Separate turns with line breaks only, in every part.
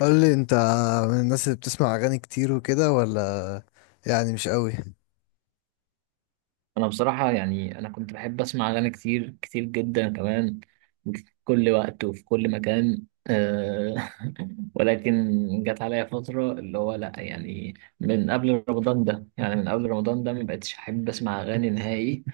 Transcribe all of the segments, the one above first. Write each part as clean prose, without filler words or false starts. قول لي انت، من الناس اللي بتسمع اغاني كتير وكده، ولا يعني مش قوي؟
انا بصراحة انا كنت بحب اسمع اغاني كتير كتير جدا كمان في كل وقت وفي كل مكان ولكن جت عليا فترة اللي هو لا من قبل رمضان ده ما بقتش احب اسمع اغاني نهائي.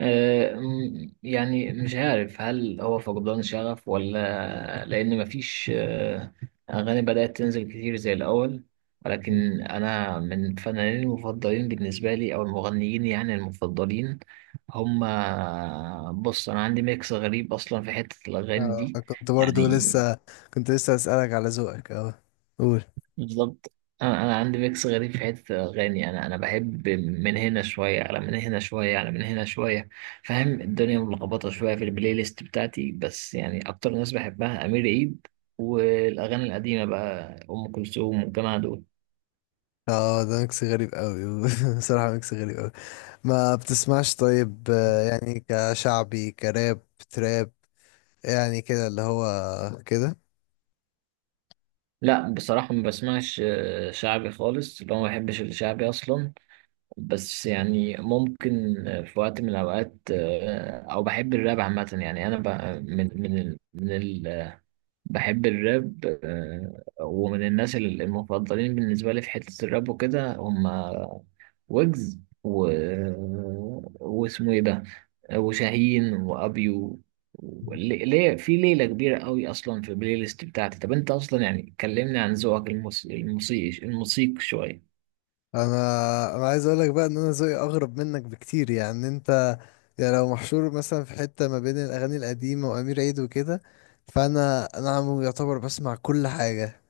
يعني مش عارف هل هو فقدان شغف ولا لان مفيش اغاني بدأت تنزل كتير زي الاول. ولكن أنا من الفنانين المفضلين بالنسبة لي أو المغنيين يعني المفضلين هم. بص، أنا عندي ميكس غريب أصلا في حتة الأغاني
اه،
دي، يعني
كنت لسه اسالك على ذوقك. اه، قول.
بالظبط. أنا عندي ميكس غريب في حتة الأغاني، أنا بحب من هنا شوية على من هنا شوية على من هنا شوية. فاهم؟ الدنيا ملخبطة شوية في البلاي ليست بتاعتي، بس يعني أكتر ناس بحبها أمير عيد، والأغاني القديمة بقى أم كلثوم والجماعة دول.
اه، ده ميكس غريب قوي. بصراحه ميكس غريب قوي. ما بتسمعش طيب، يعني كشعبي، كراب، تراب؟ يعني كده اللي هو كده.
لا، بصراحة ما بسمعش شعبي خالص، اللي هو ما بحبش الشعبي أصلا. بس يعني ممكن في وقت من الأوقات، أو بحب الراب عامة. يعني أنا ب- من من ال من ال بحب الراب، ومن الناس المفضلين بالنسبة لي في حتة الراب وكده هم ويجز، و واسمه إيه ده، وشاهين وابيو. ليه في ليله كبيره قوي اصلا في البلاي ليست بتاعتي. طب انت اصلا، يعني كلمني عن ذوقك الموسيقي، الموسيقي شويه.
انا عايز اقولك بقى ان انا ذوقي اغرب منك بكتير. يعني انت يعني لو محشور مثلا في حتة ما بين الاغاني القديمة وامير عيد وكده، فانا عم يعتبر بسمع كل حاجة.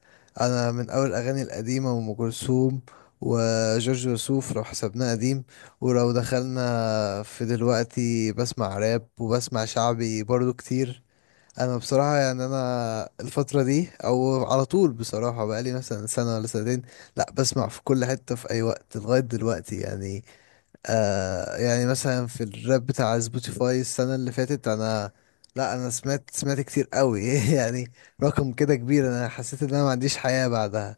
انا من اول الاغاني القديمة، وام كلثوم وجورج وسوف لو حسبناه قديم. ولو دخلنا في دلوقتي، بسمع راب وبسمع شعبي برضو كتير. انا بصراحه، يعني انا الفتره دي او على طول بصراحه، بقالي مثلا سنه ولا سنتين لا بسمع في كل حته في اي وقت لغايه دلوقتي يعني. آه يعني مثلا في الراب بتاع سبوتيفاي السنه اللي فاتت، انا لا، انا سمعت كتير قوي يعني. رقم كده كبير، انا حسيت ان انا ما عنديش حياه بعدها.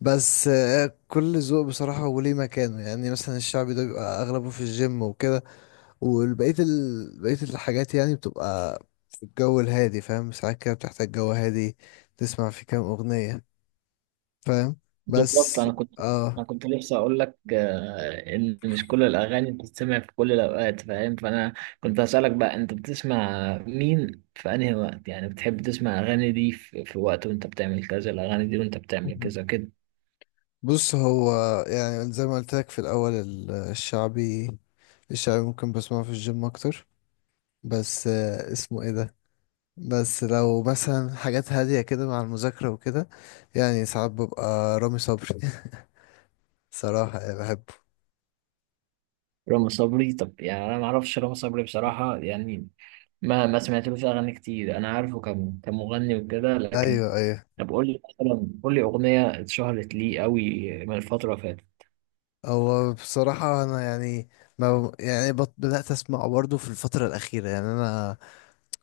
بس آه، كل ذوق بصراحه وليه مكانه. يعني مثلا الشعبي ده بيبقى اغلبه في الجيم وكده، والبقية بقية الحاجات يعني بتبقى في الجو الهادي. فاهم؟ ساعات كده بتحتاج جو هادي، تسمع في كام أغنية. فاهم؟
بالظبط.
بس
انا كنت
اه
انا كنت لسه اقول لك ان مش كل الاغاني بتتسمع في كل الاوقات، فاهم؟ فانا كنت هسالك بقى، انت بتسمع مين في انهي وقت؟ يعني بتحب تسمع اغاني دي في، في وقت وانت بتعمل كذا، الاغاني دي وانت بتعمل كذا، كده.
بص هو، يعني زي ما قلت لك في الأول، الشعبي، الشعبي ممكن بسمعه في الجيم أكتر. بس آه، اسمه ايه ده، بس لو مثلا حاجات هادية كده مع المذاكرة وكده، يعني ساعات ببقى رامي صبري. صراحة يعني بحبه.
رامي صبري؟ طب يعني انا ما اعرفش رامي صبري بصراحه، يعني ما سمعتلوش اغاني كتير. انا عارفه كمغني وكده لكن.
أيوه، أيوه.
طب قول لي مثلا، قول لي اغنيه اتشهرت ليه قوي من الفتره اللي فاتت.
هو بصراحة أنا يعني، ما يعني بدأت أسمع برضه في الفترة الأخيرة. يعني أنا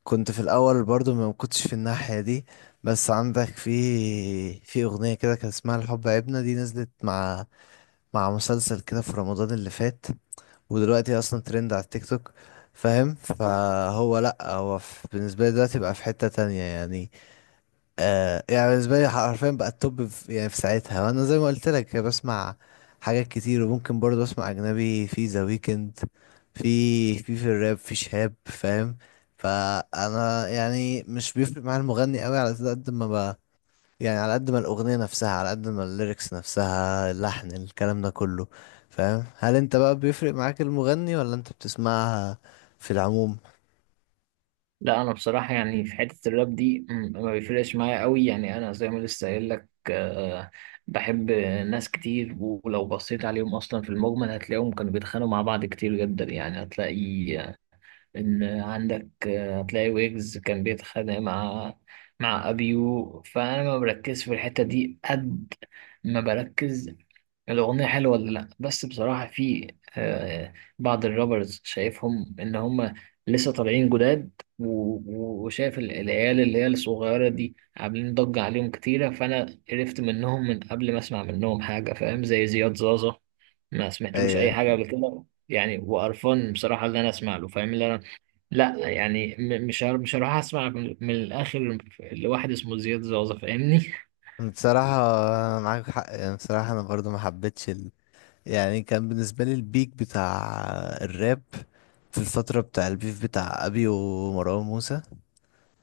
كنت في الأول برضه ما كنتش في الناحية دي. بس عندك في أغنية كده كان اسمها الحب عيبنا. دي نزلت مع مع مسلسل كده في رمضان اللي فات، ودلوقتي أصلا ترند على التيك توك. فاهم؟ فهو لأ، هو بالنسبة لي دلوقتي بقى في حتة تانية يعني. آه يعني بالنسبة لي حرفيا بقى التوب في ساعتها. وانا زي ما قلت لك بسمع حاجات كتير، وممكن برضه اسمع اجنبي في ذا ويكند، في في الراب، في شهاب. فاهم؟ فانا يعني مش بيفرق معايا المغني قوي، على قد ما بقى يعني، على قد ما الاغنية نفسها، على قد ما الليركس نفسها، اللحن، الكلام ده كله. فاهم؟ هل انت بقى بيفرق معاك المغني، ولا انت بتسمعها في العموم؟
لا انا بصراحه يعني في حته الراب دي ما بيفرقش معايا قوي، يعني انا زي ما لسه قايل لك، بحب ناس كتير. ولو بصيت عليهم اصلا في المجمل هتلاقيهم كانوا بيتخانقوا مع بعض كتير جدا. يعني هتلاقي إن عندك، هتلاقي ويجز كان بيتخانق مع، مع أبيو. فأنا ما بركزش في الحتة دي قد ما بركز الأغنية حلوة ولا لأ. بس بصراحة في آه، بعض الرابرز شايفهم إن هم لسه طالعين جداد، و- و- وشايف العيال اللي هي الصغيرة دي عاملين ضجة عليهم كتيرة. فأنا عرفت منهم من قبل ما أسمع منهم حاجة، فاهم؟ زي زياد زازا، ما سمعتلوش أي
ايه
حاجة قبل كده يعني، وقرفان بصراحة اللي أنا أسمع له، فاهم؟ اللي أنا لا يعني مش هروح اسمع من الاخر لواحد اسمه زياد زوزة، فاهمني؟
بصراحة، معاك حق يعني. بصراحة أنا برضو ما حبيتش. يعني كان بالنسبة لي البيك بتاع الراب في الفترة بتاع البيف بتاع أبي ومروان موسى،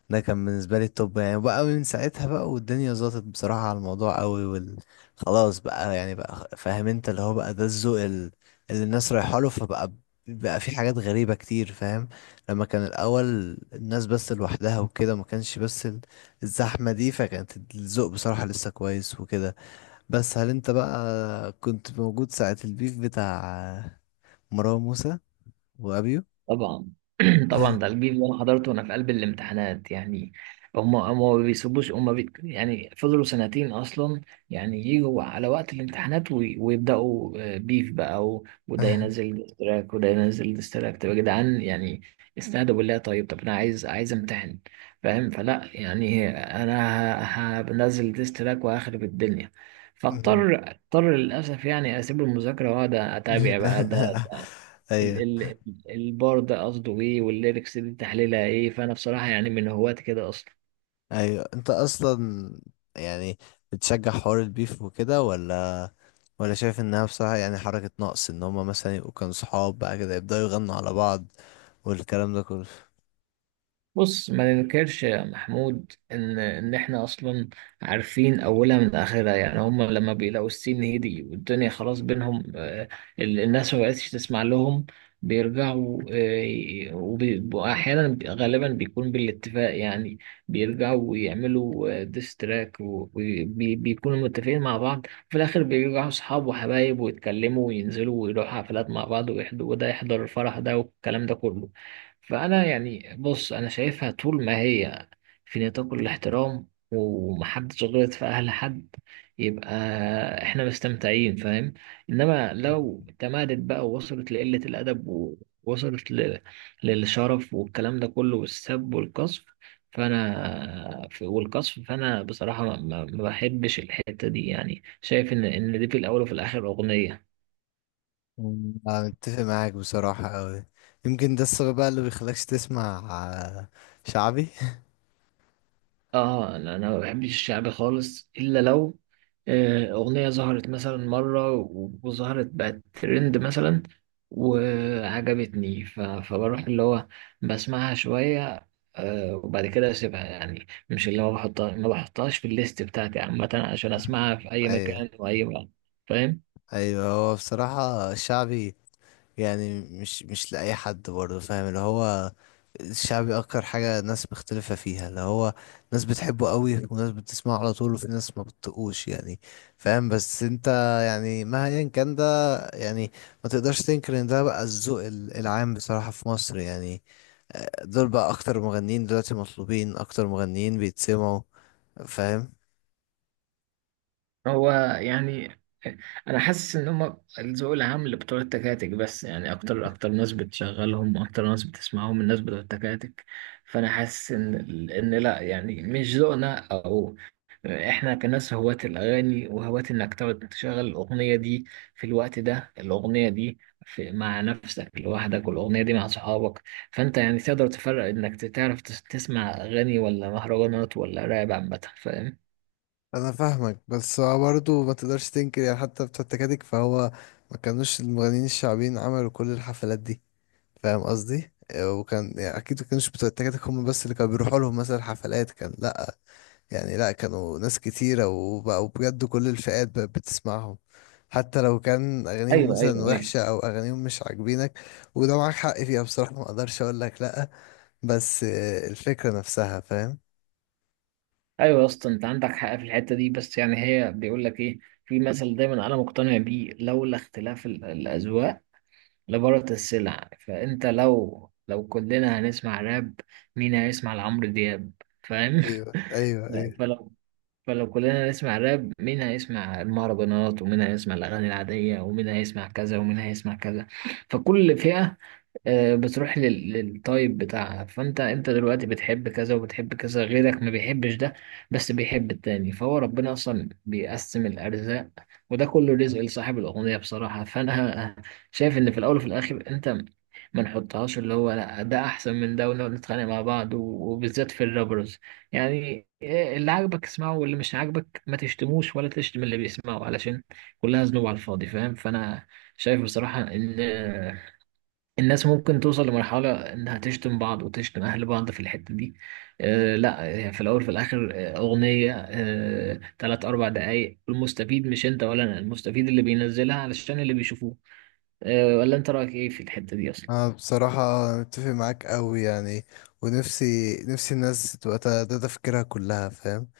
ده كان بالنسبة لي التوب يعني. بقى من ساعتها بقى، والدنيا ظبطت بصراحة على الموضوع قوي، خلاص بقى. يعني بقى فاهم انت، اللي هو بقى ده الذوق اللي الناس رايحة له، فبقى بقى في حاجات غريبة كتير. فاهم؟ لما كان الأول الناس بس لوحدها وكده، ما كانش بس الزحمة دي، فكانت الذوق بصراحة لسه كويس وكده. بس هل انت بقى كنت موجود ساعة البيف بتاع مروان موسى وابيو؟
طبعا. طبعا، ده الجيل اللي انا حضرته وانا في قلب الامتحانات يعني. هم ما بيسيبوش، هم بي يعني فضلوا سنتين اصلا، يعني يجوا على وقت الامتحانات ويبداوا، بيف بقى، وده ينزل ديستراك وده ينزل ديستراك. طب يا جدعان يعني استهدوا بالله. طيب، طب انا عايز، عايز امتحن، فاهم؟ فلا يعني انا هنزل ديستراك وهخرب الدنيا.
مم.
فاضطر للاسف يعني اسيب المذاكره واقعد اتابع بقى ده ال-
ايوه،
ال- البار ده قصده ايه، والليركس دي تحليلها ايه. فانا بصراحة يعني من هواة كده اصلا.
ايوه، انت اصلا يعني بتشجع حوار البيف وكده، ولا شايف انها بصراحة يعني حركة نقص، ان هما مثلا يبقوا كانوا صحاب بقى كده يبدأوا يغنوا على بعض والكلام ده كله؟
بص، ما ننكرش يا محمود ان احنا اصلا عارفين اولها من اخرها. يعني هم لما بيلاقوا السين هدي والدنيا خلاص بينهم، الناس ما بقتش تسمع لهم، بيرجعوا، غالبا بيكون بالاتفاق. يعني بيرجعوا ويعملوا ديستراك وبيكونوا متفقين مع بعض، في الاخر بيرجعوا اصحاب وحبايب ويتكلموا وينزلوا ويروحوا حفلات مع بعض ويحضروا، وده يحضر الفرح ده والكلام ده كله. فأنا يعني بص، أنا شايفها طول ما هي في نطاق الاحترام ومحدش غلط في أهل حد، يبقى إحنا مستمتعين، فاهم؟ إنما لو تمادت بقى ووصلت لقلة الأدب، ووصلت للشرف والكلام ده كله، والسب والقصف، فأنا بصراحة ما بحبش الحتة دي. يعني شايف إن دي في الأول وفي الآخر أغنية.
مم. انا متفق معاك بصراحة اوي. يمكن ده السبب بقى اللي بيخليكش تسمع شعبي.
اه لا، انا ما بحبش الشعبي خالص، الا لو اغنيه ظهرت مثلا مره وظهرت بقت ترند مثلا وعجبتني، فبروح اللي هو بسمعها شويه، وبعد كده اسيبها. يعني مش اللي هو بحطها، ما بحطهاش في الليست بتاعتي عامه عشان اسمعها في اي
ايوه،
مكان واي وقت، فاهم؟
ايوه. هو بصراحة الشعبي يعني مش لأي حد برضه، فاهم؟ اللي هو الشعبي اكتر حاجة ناس مختلفة فيها، اللي هو ناس بتحبه قوي، وناس بتسمعه على طول، وفي ناس ما بتطقوش يعني. فاهم؟ بس انت يعني مهما كان ده، يعني ما تقدرش تنكر ان ده بقى الذوق العام بصراحة في مصر يعني. دول بقى اكتر مغنيين دلوقتي مطلوبين، اكتر مغنيين بيتسمعوا. فاهم؟
هو يعني انا حاسس ان هم الذوق العام اللي بتوع التكاتك بس، يعني اكتر اكتر ناس بتشغلهم، اكتر ناس بتسمعهم الناس بتوع التكاتك. فانا حاسس ان، ان لا يعني مش ذوقنا، او احنا كناس هواة الاغاني وهواة انك تقعد تشغل الاغنيه دي في الوقت ده، الاغنيه دي في مع نفسك لوحدك، والاغنيه دي مع صحابك. فانت يعني تقدر تفرق انك تعرف تسمع اغاني ولا مهرجانات ولا راب عامه، فاهم؟
انا فاهمك، بس هو برضه ما تقدرش تنكر يعني، حتى بتوع التكاتك. فهو ما كانوش المغنيين الشعبيين عملوا كل الحفلات دي. فاهم قصدي؟ آه، وكان يعني اكيد ما كانوش بتوع التكاتك هم بس اللي كانوا بيروحوا لهم مثلا حفلات، كان لا، يعني لا، كانوا ناس كتيرة، وبقوا بجد كل الفئات بقت بتسمعهم، حتى لو كان اغانيهم
ايوه، ايوه،
مثلا
ايوه.
وحشة، او اغانيهم مش عاجبينك. وده معاك حق فيها، بصراحة ما اقدرش اقول لك لا. بس آه، الفكرة نفسها. فاهم؟
ايوه يا اسطى، انت عندك حق في الحته دي. بس يعني هي بيقول لك ايه، في مثل دايما انا مقتنع بيه، لولا اختلاف الاذواق لبارت السلع. فانت لو كلنا هنسمع راب، مين هيسمع لعمرو دياب؟ فاهم؟
ايوه، ايوه، ايوه.
فلو فلو كلنا هنسمع راب، مين هيسمع المهرجانات، ومين هيسمع الاغاني العاديه، ومين هيسمع كذا، ومين هيسمع كذا؟ فكل فئه بتروح للطيب بتاعها. فانت، انت دلوقتي بتحب كذا وبتحب كذا، غيرك ما بيحبش ده بس بيحب التاني. فهو ربنا اصلا بيقسم الارزاق، وده كله رزق لصاحب الاغنية بصراحة. فانا شايف ان في الاول وفي الاخر، انت ما نحطهاش اللي هو لا ده احسن من ده ونقعد نتخانق مع بعض، وبالذات في الرابرز. يعني اللي عاجبك اسمعه، واللي مش عاجبك ما تشتموش ولا تشتم اللي بيسمعه، علشان كلها ذنوب على الفاضي، فاهم؟ فانا شايف بصراحة إن الناس ممكن توصل لمرحلة إنها تشتم بعض وتشتم أهل بعض في الحتة دي. آه لا، هي في الأول في الآخر أغنية، آه 3 4 دقايق. المستفيد مش أنت ولا أنا، المستفيد اللي بينزلها علشان اللي بيشوفوه. آه، ولا أنت رأيك إيه في الحتة دي أصلا؟
أنا بصراحة أتفق معاك أوي يعني، ونفسي نفسي الناس تبقى ده ده تفكيرها كلها. فاهم؟